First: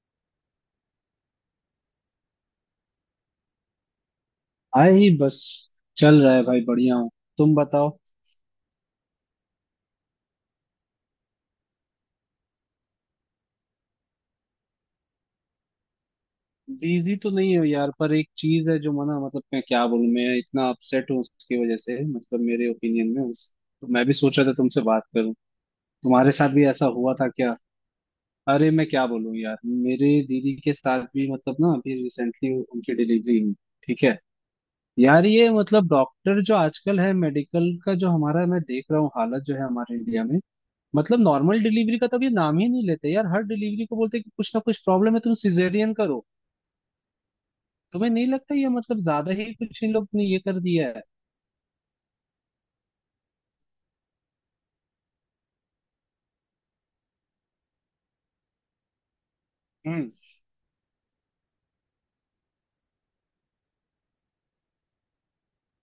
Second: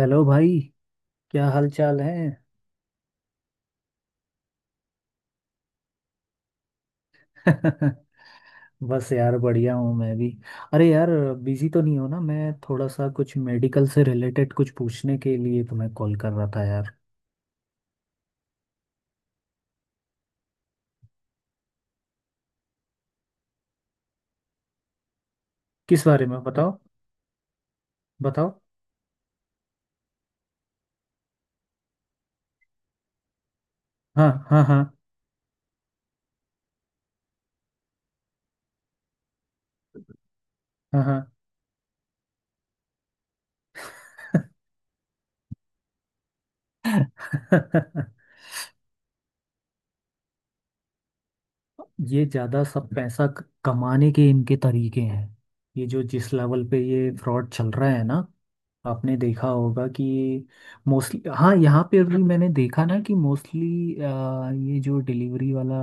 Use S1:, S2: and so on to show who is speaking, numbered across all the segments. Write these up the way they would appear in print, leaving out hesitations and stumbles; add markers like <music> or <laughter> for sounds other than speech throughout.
S1: Hello भाई। क्या हाल चाल है?
S2: आई बस चल रहा है भाई, बढ़िया हूँ। तुम बताओ।
S1: <laughs> बस यार, बढ़िया हूँ मैं भी। अरे यार, बिजी तो नहीं हो ना? मैं थोड़ा सा कुछ मेडिकल से रिलेटेड कुछ पूछने के लिए तुम्हें कॉल कर रहा था यार।
S2: बिजी तो नहीं हो यार, पर एक चीज है जो मना मतलब मैं क्या बोलूं, मैं इतना अपसेट हूँ उसकी वजह से। मतलब मेरे ओपिनियन में उस तो मैं भी सोच रहा था तुमसे बात करूं।
S1: किस बारे
S2: तुम्हारे
S1: में
S2: साथ भी
S1: बताओ?
S2: ऐसा हुआ था क्या?
S1: बताओ।
S2: अरे मैं क्या बोलूं यार, मेरे दीदी के साथ भी मतलब ना अभी रिसेंटली उनकी डिलीवरी हुई। ठीक है।
S1: हाँ, हाँ, हाँ,
S2: यार ये मतलब डॉक्टर जो आजकल है, मेडिकल का जो हमारा, मैं देख रहा हूँ हालत जो है हमारे इंडिया में।
S1: हाँ,
S2: मतलब नॉर्मल डिलीवरी का तब ये नाम ही नहीं लेते यार। हर डिलीवरी को बोलते हैं कि कुछ ना कुछ प्रॉब्लम है, तुम सिजेरियन करो।
S1: हाँ।
S2: तुम्हें
S1: <laughs>
S2: नहीं लगता ये मतलब ज्यादा ही कुछ इन लोग ने ये कर दिया है?
S1: ये ज़्यादा सब पैसा कमाने के इनके तरीके हैं। ये जो जिस लेवल पे ये फ्रॉड चल रहा है ना, आपने देखा होगा कि।
S2: हम्म।
S1: मोस्टली हाँ, यहाँ पे भी मैंने देखा ना कि मोस्टली ये जो डिलीवरी वाला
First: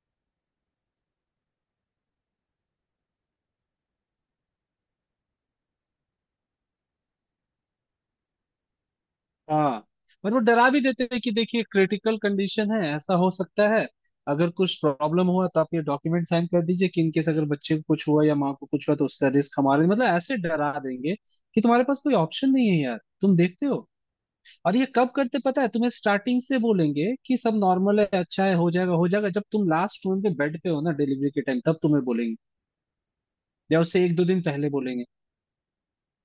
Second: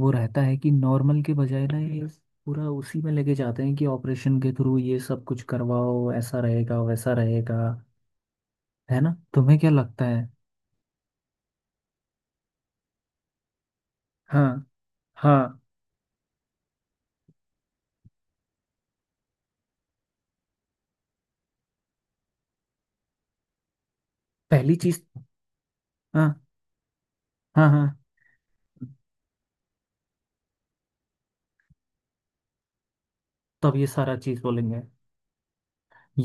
S1: वो रहता है कि नॉर्मल के बजाय ना ये पूरा उसी में लेके जाते हैं कि ऑपरेशन के थ्रू ये सब कुछ करवाओ, ऐसा रहेगा वैसा रहेगा। है ना? तुम्हें क्या
S2: हाँ।
S1: लगता है?
S2: और वो डरा भी देते थे कि देखिए क्रिटिकल कंडीशन है, ऐसा हो सकता है।
S1: हाँ,
S2: अगर कुछ प्रॉब्लम हुआ
S1: हाँ।
S2: तो आप ये डॉक्यूमेंट साइन कर दीजिए कि इनकेस अगर बच्चे को कुछ हुआ या माँ को कुछ हुआ तो उसका रिस्क हमारे, मतलब ऐसे डरा देंगे कि तुम्हारे पास कोई ऑप्शन नहीं है यार, तुम देखते हो।
S1: पहली
S2: और ये
S1: चीज।
S2: कब करते पता है तुम्हें?
S1: हाँ,
S2: स्टार्टिंग से बोलेंगे कि सब
S1: हाँ, हाँ।
S2: नॉर्मल है, अच्छा है, हो जाएगा हो जाएगा। जब तुम लास्ट रूम पे बेड पे हो ना डिलीवरी के टाइम, तब तुम्हें बोलेंगे,
S1: तब
S2: या
S1: ये
S2: उससे एक
S1: सारा
S2: दो
S1: चीज
S2: दिन पहले
S1: बोलेंगे।
S2: बोलेंगे।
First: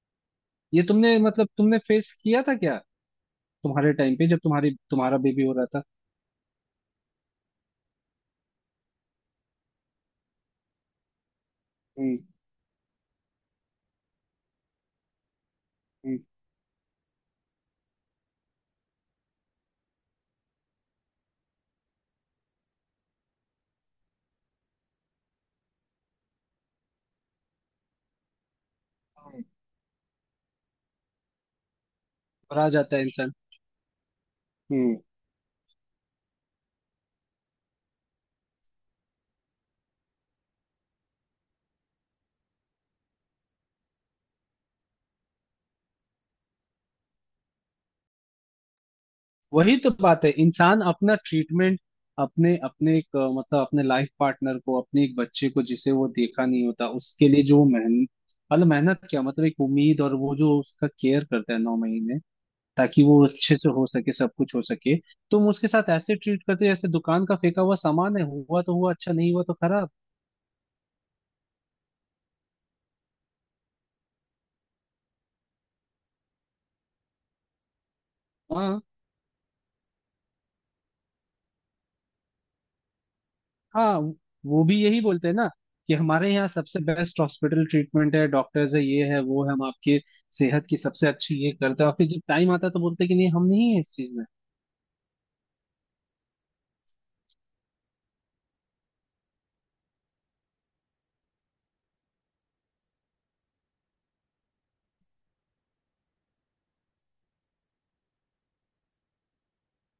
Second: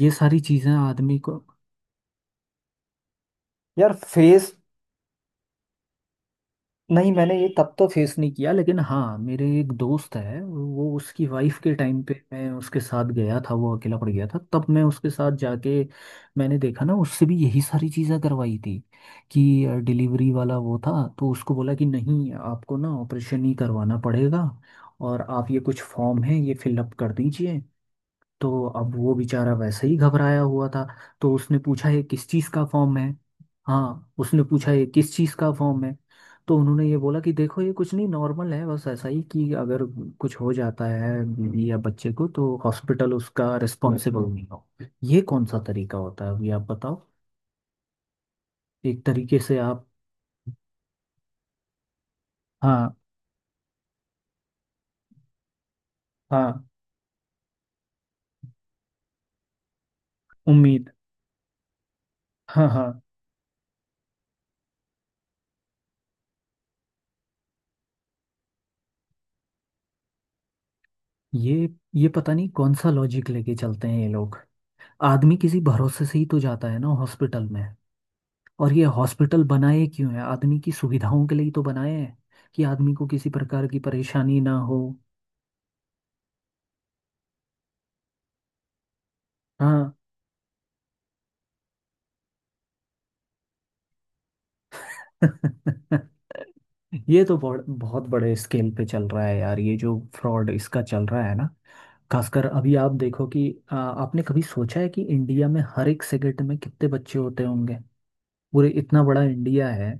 S1: ये सारी चीजें
S2: ये
S1: आदमी
S2: तुमने
S1: को।
S2: मतलब तुमने फेस किया था क्या?
S1: यार
S2: तुम्हारे टाइम पे जब
S1: फेस?
S2: तुम्हारी तुम्हारा बेबी हो रहा था।
S1: नहीं, मैंने ये तब तो फेस नहीं किया, लेकिन हाँ मेरे एक दोस्त है, वो उसकी वाइफ के टाइम पे
S2: हम्म।
S1: मैं उसके साथ गया था। वो अकेला पड़ गया था तब मैं उसके साथ जाके
S2: हम्म।
S1: मैंने देखा ना, उससे भी यही सारी चीजें करवाई थी। कि डिलीवरी वाला वो था, तो उसको बोला कि नहीं, आपको ना ऑपरेशन ही करवाना पड़ेगा, और आप ये कुछ फॉर्म है, ये फिलअप कर दीजिए। तो अब वो
S2: हम्म।
S1: बेचारा वैसे ही घबराया हुआ था, तो उसने पूछा ये किस चीज़
S2: और
S1: का
S2: आ
S1: फॉर्म
S2: जाता है
S1: है?
S2: इंसान।
S1: हाँ, उसने पूछा ये किस चीज़ का फॉर्म है। तो उन्होंने ये बोला कि देखो, ये कुछ नहीं नॉर्मल है, बस ऐसा ही कि अगर कुछ हो जाता है बीवी या बच्चे को, तो हॉस्पिटल उसका रिस्पॉन्सिबल नहीं हो। ये कौन सा तरीका होता है, अभी आप बताओ। एक तरीके से
S2: वही
S1: आप।
S2: तो बात है, इंसान अपना ट्रीटमेंट, अपने
S1: हाँ,
S2: अपने एक मतलब अपने लाइफ पार्टनर को, अपने एक बच्चे को जिसे वो देखा
S1: हाँ।
S2: नहीं होता, उसके लिए जो मेहनत, मतलब मेहनत क्या, मतलब एक उम्मीद। और वो जो उसका
S1: उम्मीद।
S2: केयर करता है 9 महीने,
S1: हाँ, हाँ।
S2: ताकि वो अच्छे से हो सके, सब कुछ हो सके। तुम उसके साथ ऐसे ट्रीट करते हो जैसे दुकान का फेंका हुआ सामान है, हुआ तो हुआ, अच्छा नहीं हुआ तो खराब।
S1: ये ये पता नहीं कौन सा लॉजिक लेके चलते हैं ये लोग। आदमी किसी भरोसे से ही तो जाता है ना हॉस्पिटल में। और
S2: हाँ
S1: ये हॉस्पिटल बनाए क्यों है? आदमी की सुविधाओं के लिए तो बनाए हैं, कि आदमी को किसी प्रकार की
S2: हाँ।
S1: परेशानी ना
S2: वो भी
S1: हो।
S2: यही बोलते हैं ना, कि हमारे यहाँ सबसे बेस्ट हॉस्पिटल ट्रीटमेंट है, डॉक्टर्स है, ये है वो है, हम
S1: हाँ।
S2: आपके सेहत की सबसे अच्छी ये करते हैं, और फिर जब टाइम आता है तो बोलते हैं कि नहीं हम नहीं है इस चीज में।
S1: <laughs> ये तो बहुत बहुत बड़े स्केल पे चल रहा है यार, ये जो फ्रॉड इसका चल रहा है ना। खासकर अभी आप देखो कि आपने कभी सोचा है कि इंडिया में हर एक सेकंड में कितने बच्चे होते होंगे? पूरे इतना बड़ा इंडिया है।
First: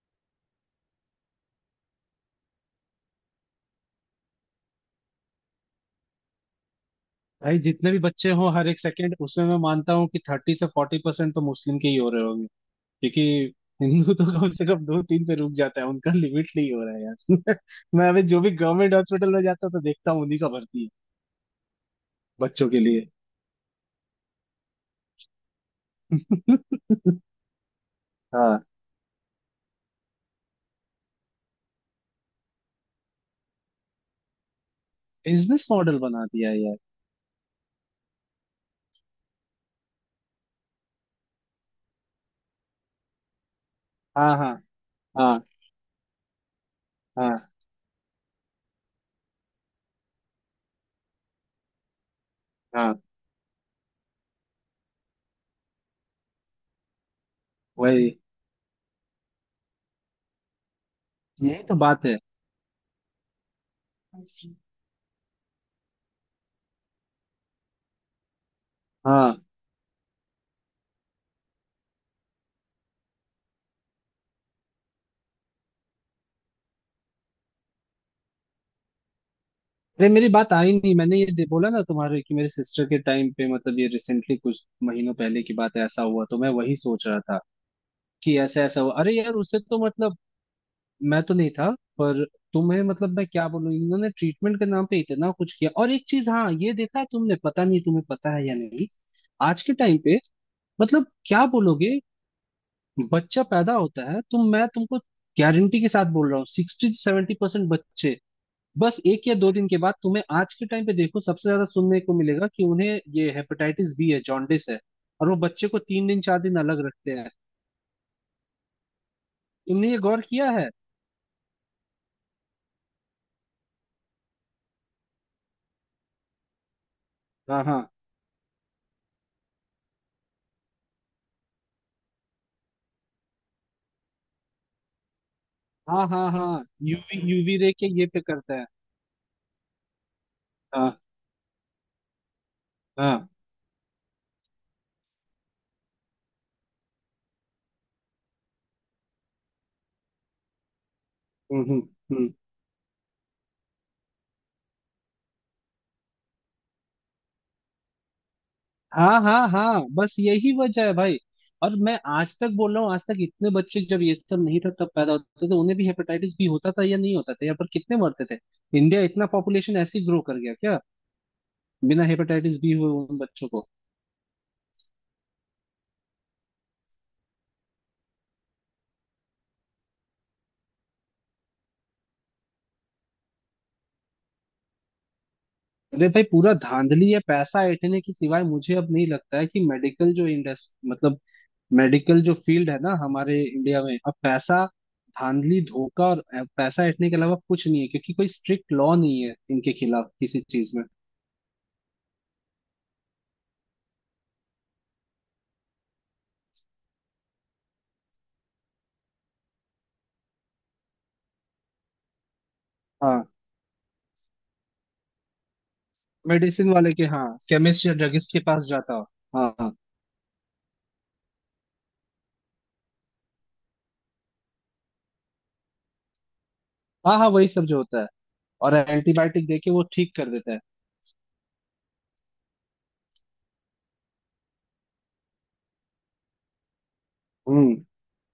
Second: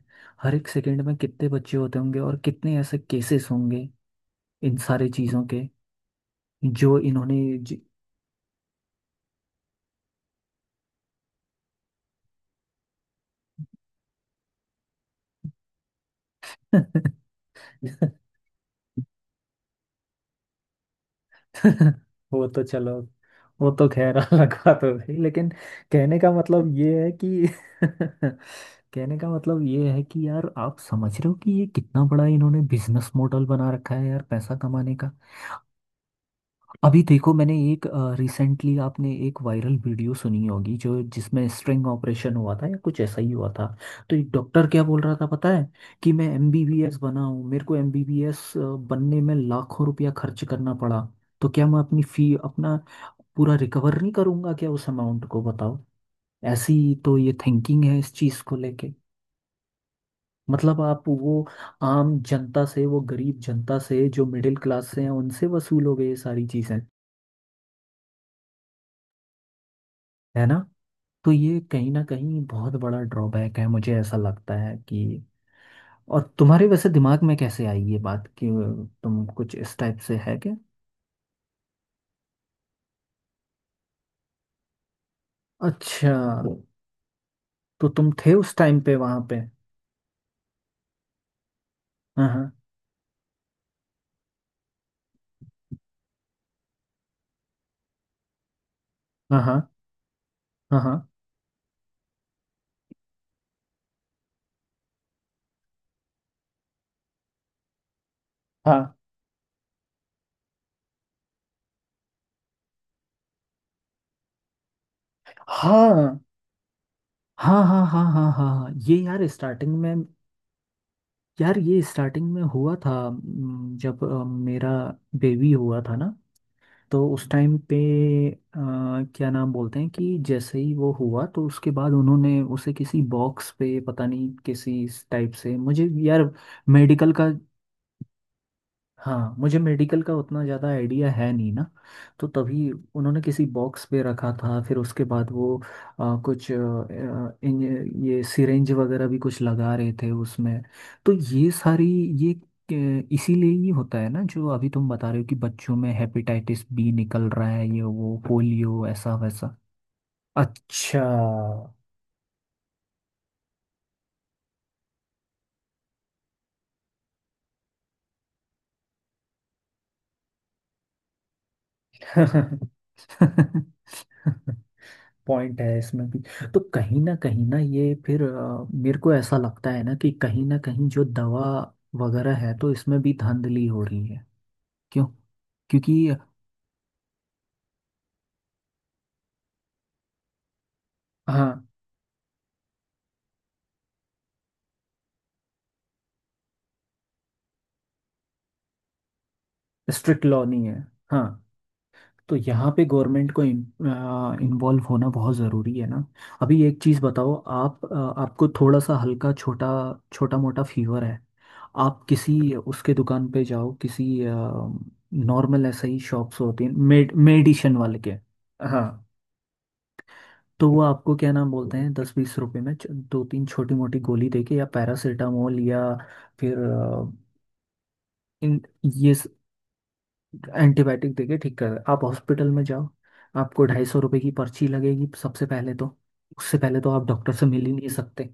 S1: हर एक सेकंड में कितने बच्चे होते होंगे, और कितने ऐसे केसेस होंगे इन सारे चीज़ों के, जो इन्होंने
S2: भाई जितने भी बच्चे हो हर एक सेकंड, उसमें मैं मानता हूँ कि 30% से 40% तो मुस्लिम के ही हो रहे होंगे। क्योंकि हिंदू तो कम से कम दो तीन पे रुक जाता है, उनका लिमिट नहीं हो रहा है यार। <laughs> मैं अभी
S1: <laughs>
S2: जो भी गवर्नमेंट हॉस्पिटल में जाता हूँ तो देखता हूँ उन्हीं का भर्ती है
S1: <laughs> वो तो
S2: बच्चों के
S1: चलो।
S2: लिए।
S1: वो तो खैर <laughs> अलग बात हो गई, लेकिन कहने का मतलब ये है
S2: <laughs>
S1: कि। <laughs>
S2: हाँ।
S1: कहने का मतलब ये है कि यार, आप समझ रहे हो कि ये कितना बड़ा इन्होंने बिजनेस मॉडल बना रखा है यार, पैसा कमाने का।
S2: बिजनेस मॉडल बना दिया है यार।
S1: अभी देखो, मैंने एक रिसेंटली आपने एक वायरल वीडियो सुनी होगी जो जिसमें स्ट्रिंग ऑपरेशन हुआ था या कुछ ऐसा ही हुआ था। तो एक
S2: हाँ हाँ
S1: डॉक्टर क्या बोल रहा था
S2: हाँ।
S1: पता है? कि मैं एमबीबीएस बना हूँ,
S2: हाँ
S1: मेरे को एमबीबीएस बनने में लाखों रुपया खर्च करना पड़ा। तो क्या मैं अपनी फी अपना
S2: हाँ
S1: पूरा रिकवर नहीं करूँगा क्या उस अमाउंट को? बताओ। ऐसी। तो ये थिंकिंग है इस
S2: वही।
S1: चीज़ को लेके। मतलब आप वो
S2: यही तो बात
S1: आम
S2: है।
S1: जनता से, वो गरीब जनता से जो मिडिल क्लास से हैं, उनसे वसूलोगे ये सारी चीज़ें,
S2: हाँ।
S1: है ना? तो ये कहीं ना कहीं बहुत बड़ा ड्रॉबैक है, मुझे ऐसा लगता है कि। और तुम्हारे वैसे दिमाग में कैसे आई ये बात कि तुम कुछ इस टाइप
S2: अरे
S1: से
S2: मेरी
S1: है
S2: बात
S1: क्या?
S2: आई नहीं, मैंने ये बोला ना तुम्हारे कि मेरे सिस्टर के टाइम पे, मतलब ये रिसेंटली कुछ महीनों पहले की बात है, ऐसा
S1: अच्छा,
S2: हुआ तो मैं वही सोच रहा था
S1: तो तुम थे
S2: कि
S1: उस
S2: ऐसा
S1: टाइम
S2: ऐसा हुआ।
S1: पे
S2: अरे
S1: वहां
S2: यार
S1: पे?
S2: उससे तो मतलब मैं तो नहीं था, पर
S1: हाँ,
S2: तुम्हें मतलब मैं क्या बोलूं, इन्होंने ट्रीटमेंट के नाम पे इतना कुछ किया। और एक चीज हाँ ये देखा है तुमने, पता नहीं तुम्हें पता है या नहीं।
S1: हाँ, हाँ,
S2: आज के टाइम पे मतलब
S1: हाँ,
S2: क्या बोलोगे, बच्चा पैदा होता है तो मैं तुमको गारंटी के साथ बोल रहा हूँ, 60% से 70% बच्चे
S1: हाँ,
S2: बस एक या दो दिन के बाद, तुम्हें आज के टाइम पे देखो सबसे ज्यादा सुनने को मिलेगा कि उन्हें ये हेपेटाइटिस बी है, जॉन्डिस है। और वो बच्चे
S1: हाँ,
S2: को तीन
S1: हाँ,
S2: दिन चार दिन अलग रखते हैं।
S1: हाँ, हाँ, हाँ, हाँ, हाँ, हाँ। हाँ, ये यार स्टार्टिंग
S2: तुमने
S1: में।
S2: ये गौर किया है?
S1: यार ये स्टार्टिंग में हुआ था, जब मेरा बेबी हुआ था ना, तो उस टाइम
S2: हाँ
S1: पे
S2: हाँ
S1: अ, क्या नाम बोलते हैं, कि जैसे ही वो हुआ, तो उसके बाद उन्होंने उसे किसी बॉक्स पे पता नहीं किसी इस टाइप से मुझे
S2: हाँ हाँ
S1: यार।
S2: हाँ,
S1: मेडिकल
S2: यूवी
S1: का।
S2: यूवी रे के ये पे करता है।
S1: हाँ, मुझे मेडिकल का उतना ज़्यादा
S2: हाँ
S1: आइडिया है नहीं ना, तो तभी उन्होंने
S2: हाँ।
S1: किसी बॉक्स पे रखा था, फिर उसके बाद वो कुछ आ, आ, इन, ये सिरेंज वगैरह भी कुछ लगा रहे थे उसमें, तो ये सारी।
S2: हम्म। हम्म।
S1: ये इसीलिए ही होता है ना, जो अभी तुम बता रहे हो कि बच्चों में हेपेटाइटिस बी निकल रहा है, ये वो पोलियो, ऐसा
S2: हाँ हाँ
S1: वैसा।
S2: हाँ, बस यही वजह है
S1: अच्छा।
S2: भाई। और मैं आज तक बोल रहा हूँ, आज तक इतने बच्चे जब ये सब नहीं था तब पैदा होते थे, उन्हें भी हेपेटाइटिस बी होता था या नहीं होता था, या पर कितने मरते थे? इंडिया इतना पॉपुलेशन ऐसे ग्रो कर गया क्या बिना हेपेटाइटिस बी हुए उन बच्चों को?
S1: <laughs> <laughs> पॉइंट है इसमें भी। तो कहीं ना ये फिर मेरे को ऐसा लगता है ना कि कहीं ना कहीं जो दवा वगैरह है, तो इसमें भी धांधली हो रही है। क्यों? क्योंकि
S2: अरे भाई पूरा धांधली है, पैसा ऐंठने के सिवाय मुझे अब नहीं लगता है कि मेडिकल जो इंडस्ट्री, मतलब
S1: हाँ।
S2: मेडिकल जो फील्ड है ना हमारे इंडिया में, अब पैसा, धांधली, धोखा और पैसा ऐंठने के अलावा कुछ नहीं है। क्योंकि कोई स्ट्रिक्ट लॉ नहीं है इनके खिलाफ
S1: स्ट्रिक्ट
S2: किसी
S1: लॉ नहीं
S2: चीज
S1: है।
S2: में।
S1: हाँ। तो यहाँ पे गवर्नमेंट को इन्वॉल्व होना बहुत ज़रूरी है ना। अभी एक चीज़ बताओ, आप, आपको थोड़ा सा हल्का छोटा छोटा मोटा फीवर है। आप किसी उसके
S2: हाँ।
S1: दुकान पे जाओ, किसी नॉर्मल ऐसे ही शॉप्स होती हैं
S2: मेडिसिन वाले के हाँ,
S1: मेडिशन
S2: केमिस्ट या
S1: वाले के।
S2: ड्रगिस्ट के पास
S1: हाँ।
S2: जाता हो। हाँ हाँ।
S1: तो वो आपको क्या नाम बोलते हैं, 10-20 रुपए में दो तीन छोटी मोटी गोली देके, या पैरासीटामोल, या फिर
S2: हाँ हाँ वही सब जो होता है।
S1: इन
S2: और
S1: ये स-
S2: एंटीबायोटिक दे के वो ठीक कर देता है।
S1: एंटीबायोटिक देके ठीक कर। आप हॉस्पिटल में जाओ, आपको 250 रुपये की पर्ची लगेगी सबसे पहले तो। उससे पहले तो आप डॉक्टर से मिल ही
S2: हम्म
S1: नहीं सकते।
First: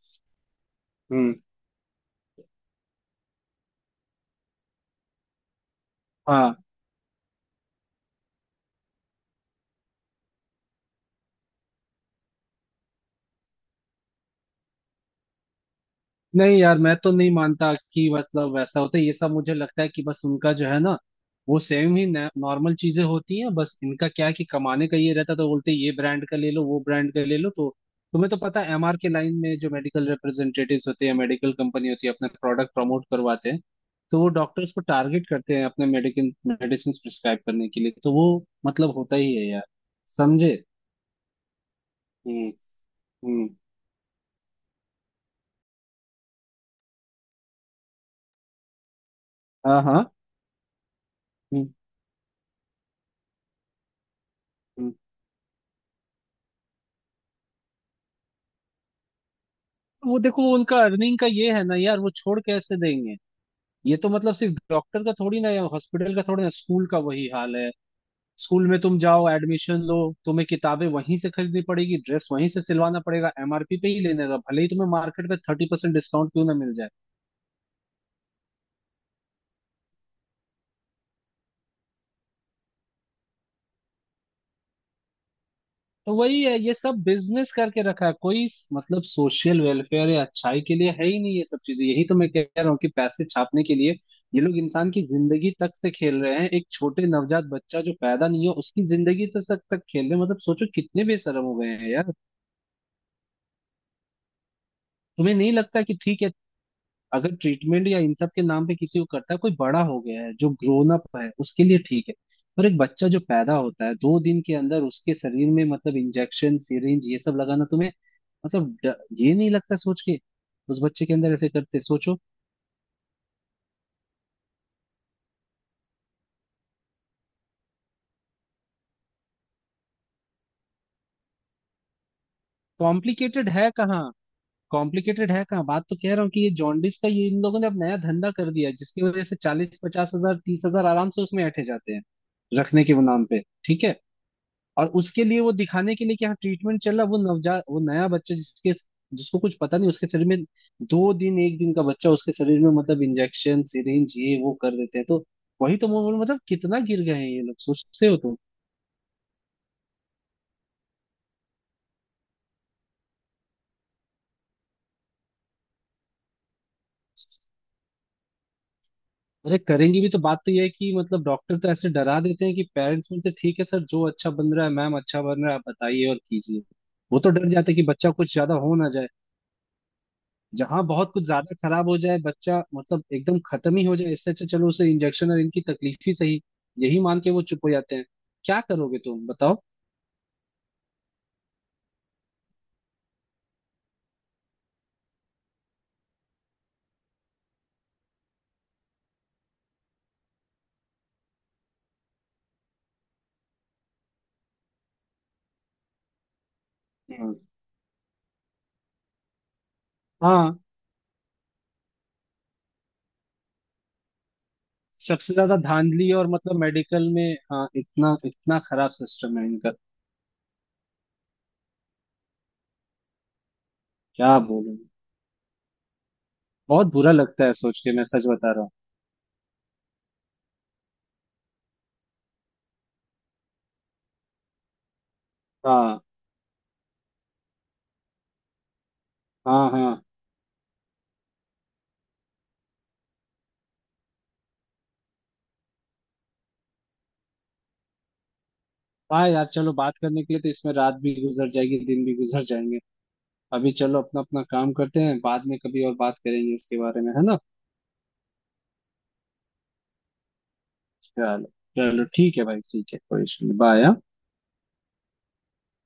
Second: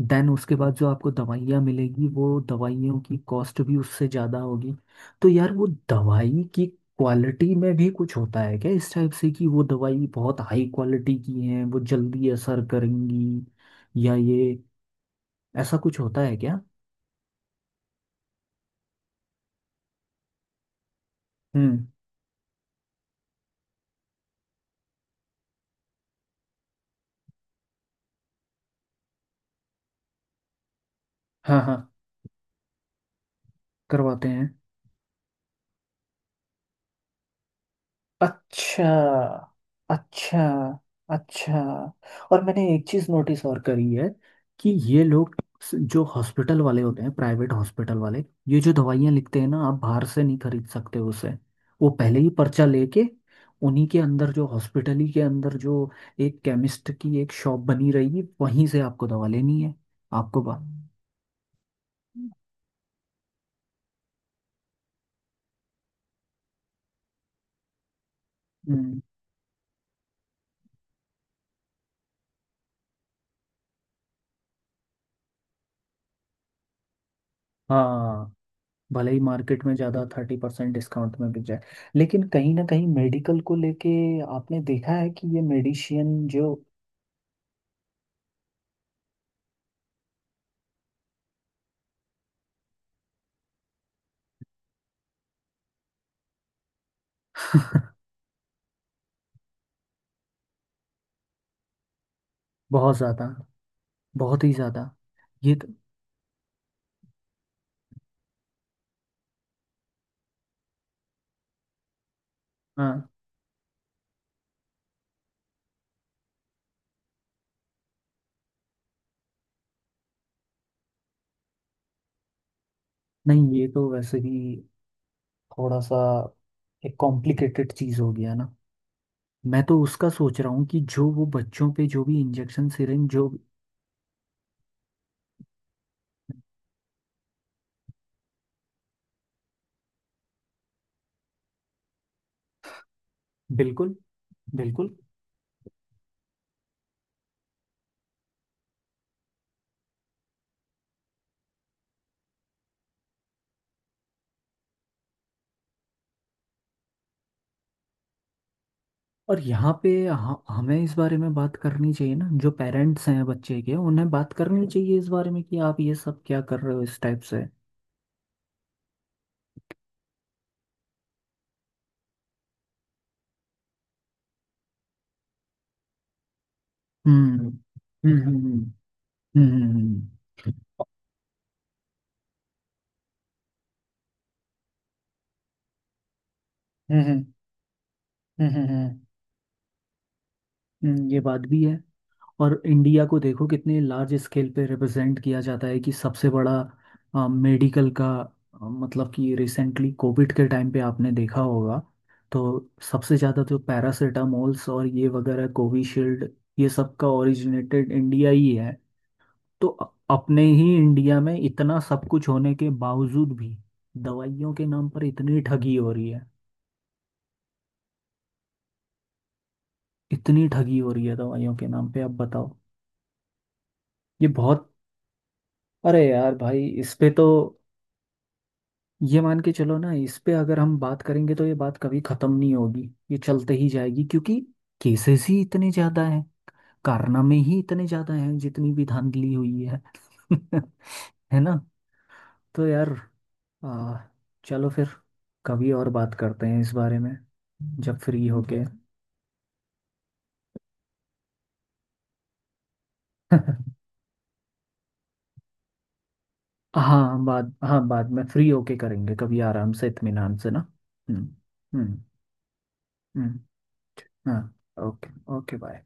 S1: देन उसके बाद जो आपको
S2: हम्म।
S1: दवाइयाँ मिलेगी, वो दवाइयों की कॉस्ट भी उससे ज़्यादा होगी। तो यार, वो दवाई
S2: हाँ।
S1: की क्वालिटी में भी कुछ होता है क्या, इस टाइप से कि वो दवाई बहुत हाई क्वालिटी की है, वो जल्दी असर करेंगी, या ये। ऐसा कुछ होता है
S2: नहीं
S1: क्या?
S2: यार, मैं तो नहीं मानता कि मतलब वैसा होता है। ये सब मुझे लगता है कि बस उनका जो है ना, वो
S1: हम्म।
S2: सेम ही नॉर्मल चीजें होती हैं। बस इनका क्या है कि कमाने का ये रहता है तो बोलते हैं ये ब्रांड का ले लो, वो ब्रांड का ले लो। तो तुम्हें तो पता है, एमआर के लाइन में जो मेडिकल रिप्रेजेंटेटिव्स होते हैं, मेडिकल
S1: हाँ, हाँ,
S2: कंपनी होती है, अपना प्रोडक्ट प्रमोट करवाते हैं। तो
S1: करवाते
S2: वो
S1: हैं।
S2: डॉक्टर्स को टारगेट करते हैं अपने मेडिकल मेडिसिन प्रिस्क्राइब करने के लिए, तो वो
S1: अच्छा।
S2: मतलब होता ही है यार।
S1: अच्छा।
S2: समझे।
S1: अच्छा। और
S2: हम्म।
S1: मैंने एक चीज नोटिस
S2: हम्म।
S1: और करी है। कि ये लोग जो हॉस्पिटल वाले होते हैं, प्राइवेट हॉस्पिटल वाले, ये जो दवाइयाँ लिखते हैं ना, आप
S2: हाँ हाँ।
S1: बाहर से नहीं खरीद सकते उसे।
S2: हम्म
S1: वो पहले ही पर्चा लेके उन्हीं के अंदर, जो
S2: हम्म।
S1: हॉस्पिटल ही के अंदर जो एक केमिस्ट की एक शॉप बनी रहेगी, वहीं से आपको दवा लेनी है।
S2: वो
S1: आपको
S2: देखो
S1: बा
S2: उनका अर्निंग का ये है ना यार, वो छोड़ कैसे देंगे। ये तो मतलब सिर्फ डॉक्टर का थोड़ी ना या हॉस्पिटल का थोड़ी ना, स्कूल का वही हाल है। स्कूल में तुम
S1: हम्म।
S2: जाओ, एडमिशन लो, तुम्हें किताबें वहीं से खरीदनी पड़ेगी, ड्रेस वहीं से सिलवाना पड़ेगा, एमआरपी पे ही लेने का, भले ही तुम्हें मार्केट में 30% डिस्काउंट क्यों ना मिल जाए।
S1: हाँ। भले ही मार्केट में ज़्यादा 30% डिस्काउंट में बिक जाए। लेकिन कहीं ना कहीं मेडिकल को लेके आपने देखा है कि ये
S2: तो
S1: मेडिशियन
S2: वही
S1: जो।
S2: है, ये सब बिजनेस करके रखा है, कोई मतलब सोशल वेलफेयर या अच्छाई के लिए है ही नहीं ये सब चीजें। यही तो मैं कह रहा हूँ कि पैसे छापने के लिए ये लोग इंसान की जिंदगी तक से खेल रहे हैं, एक छोटे नवजात बच्चा जो
S1: <laughs>
S2: पैदा नहीं हुआ उसकी जिंदगी तक तक खेल रहे हैं। मतलब सोचो कितने बेशरम हो गए हैं यार।
S1: बहुत ज़्यादा, बहुत ही ज़्यादा।
S2: तुम्हें नहीं
S1: ये तो।
S2: लगता कि ठीक है, अगर ट्रीटमेंट या इन सब के नाम पे किसी को करता है, कोई बड़ा हो गया है जो ग्रोन अप है उसके लिए ठीक है। पर एक
S1: हाँ।
S2: बच्चा जो पैदा होता है, 2 दिन के अंदर उसके शरीर में मतलब इंजेक्शन सिरिंज ये सब लगाना, तुम्हें मतलब ये नहीं लगता सोच के, उस बच्चे के अंदर ऐसे करते सोचो?
S1: नहीं, ये तो वैसे भी थोड़ा सा एक कॉम्प्लिकेटेड चीज़ हो गया ना। मैं तो उसका सोच रहा हूँ कि जो वो बच्चों पे जो भी इंजेक्शन सिरिंज जो।
S2: कॉम्प्लिकेटेड है कहाँ? कॉम्प्लिकेटेड है कहाँ, बात तो कह रहा हूँ कि ये जॉन्डिस का ये इन लोगों ने अब नया धंधा कर दिया है, जिसकी वजह से 40-50 हजार, 30 हजार आराम से उसमें ऐंठे जाते हैं रखने के नाम पे। ठीक है।
S1: बिल्कुल,
S2: और
S1: बिल्कुल।
S2: उसके लिए वो दिखाने के लिए कि हाँ ट्रीटमेंट चल रहा, वो नवजात, वो नया बच्चा जिसके, जिसको कुछ पता नहीं, उसके शरीर में, दो दिन, एक दिन का बच्चा उसके शरीर में, मतलब इंजेक्शन सिरिंज ये वो कर देते हैं। तो वही तो मैं मतलब कितना गिर गए हैं ये लोग, सोचते हो तुम?
S1: और यहाँ पे हमें इस बारे में बात करनी चाहिए ना, जो पेरेंट्स हैं बच्चे के, उन्हें बात करनी चाहिए इस बारे में, कि आप ये सब क्या कर रहे हो इस टाइप से?
S2: अरे करेंगे भी तो, बात तो ये है कि मतलब डॉक्टर तो ऐसे डरा देते हैं कि पेरेंट्स बोलते हैं, ठीक है सर जो अच्छा बन रहा है, मैम अच्छा बन रहा है आप बताइए और कीजिए। वो तो
S1: हम्म,
S2: डर जाते हैं कि बच्चा
S1: हम्म,
S2: कुछ ज्यादा
S1: हम्म,
S2: हो ना जाए,
S1: हम्म, हम्म,
S2: जहां बहुत कुछ ज्यादा खराब हो जाए बच्चा, मतलब एकदम खत्म ही हो जाए, इससे अच्छा चलो उसे इंजेक्शन और इनकी तकलीफ ही सही,
S1: हम्म,
S2: यही
S1: हम्म, हम्म,
S2: मान के वो चुप हो जाते हैं।
S1: हम्म,
S2: क्या
S1: हम्म, हम्म, हम्म, हम्म, हम्म, हम्म, हम्म, हम्म, हम्म,
S2: करोगे,
S1: हम्म,
S2: तुम बताओ।
S1: हम्म। ये बात भी है। और इंडिया को देखो, कितने लार्ज स्केल पे रिप्रेजेंट किया जाता है कि सबसे बड़ा मेडिकल का। मतलब कि रिसेंटली कोविड के टाइम पे आपने देखा होगा। तो सबसे ज़्यादा तो पैरासिटामोल्स और ये वगैरह कोविशील्ड, ये सब का
S2: हम्म।
S1: ओरिजिनेटेड इंडिया ही है। तो अपने
S2: हाँ
S1: ही इंडिया में इतना सब कुछ होने के बावजूद भी दवाइयों के नाम पर
S2: सबसे
S1: इतनी
S2: ज्यादा
S1: ठगी हो रही
S2: धांधली
S1: है।
S2: और मतलब मेडिकल में, हाँ इतना इतना खराब सिस्टम है इनका।
S1: इतनी ठगी हो रही है दवाइयों के नाम पे, आप बताओ। ये
S2: क्या
S1: बहुत।
S2: बोलूं,
S1: अरे यार भाई,
S2: बहुत
S1: इस पे
S2: बुरा
S1: तो।
S2: लगता है सोच के, मैं सच बता रहा हूँ।
S1: ये मान के चलो ना, इस पे अगर हम बात करेंगे तो ये बात कभी खत्म नहीं होगी। ये चलते ही जाएगी, क्योंकि केसेस ही इतने
S2: हाँ
S1: ज्यादा हैं, कारनामे ही इतने ज्यादा हैं, जितनी भी धांधली हुई
S2: हाँ
S1: है।
S2: हाँ।
S1: <laughs> है ना। तो यार, आ, चलो फिर कभी और बात करते हैं इस बारे में, जब फ्री होके।
S2: हाँ यार चलो, बात करने के लिए तो इसमें रात भी गुजर जाएगी, दिन भी गुजर जाएंगे। अभी
S1: <laughs>
S2: चलो अपना अपना काम करते हैं, बाद में कभी और बात करेंगे इसके बारे में, है ना।
S1: हाँ, बाद में फ्री होके करेंगे कभी आराम से, इत्मीनान से ना। हम्म।
S2: चलो।
S1: हम्म।
S2: चलो ठीक है भाई, ठीक है, कोई
S1: हम्म,
S2: इशू नहीं, बाय।
S1: हाँ। ओके। Okay, bye.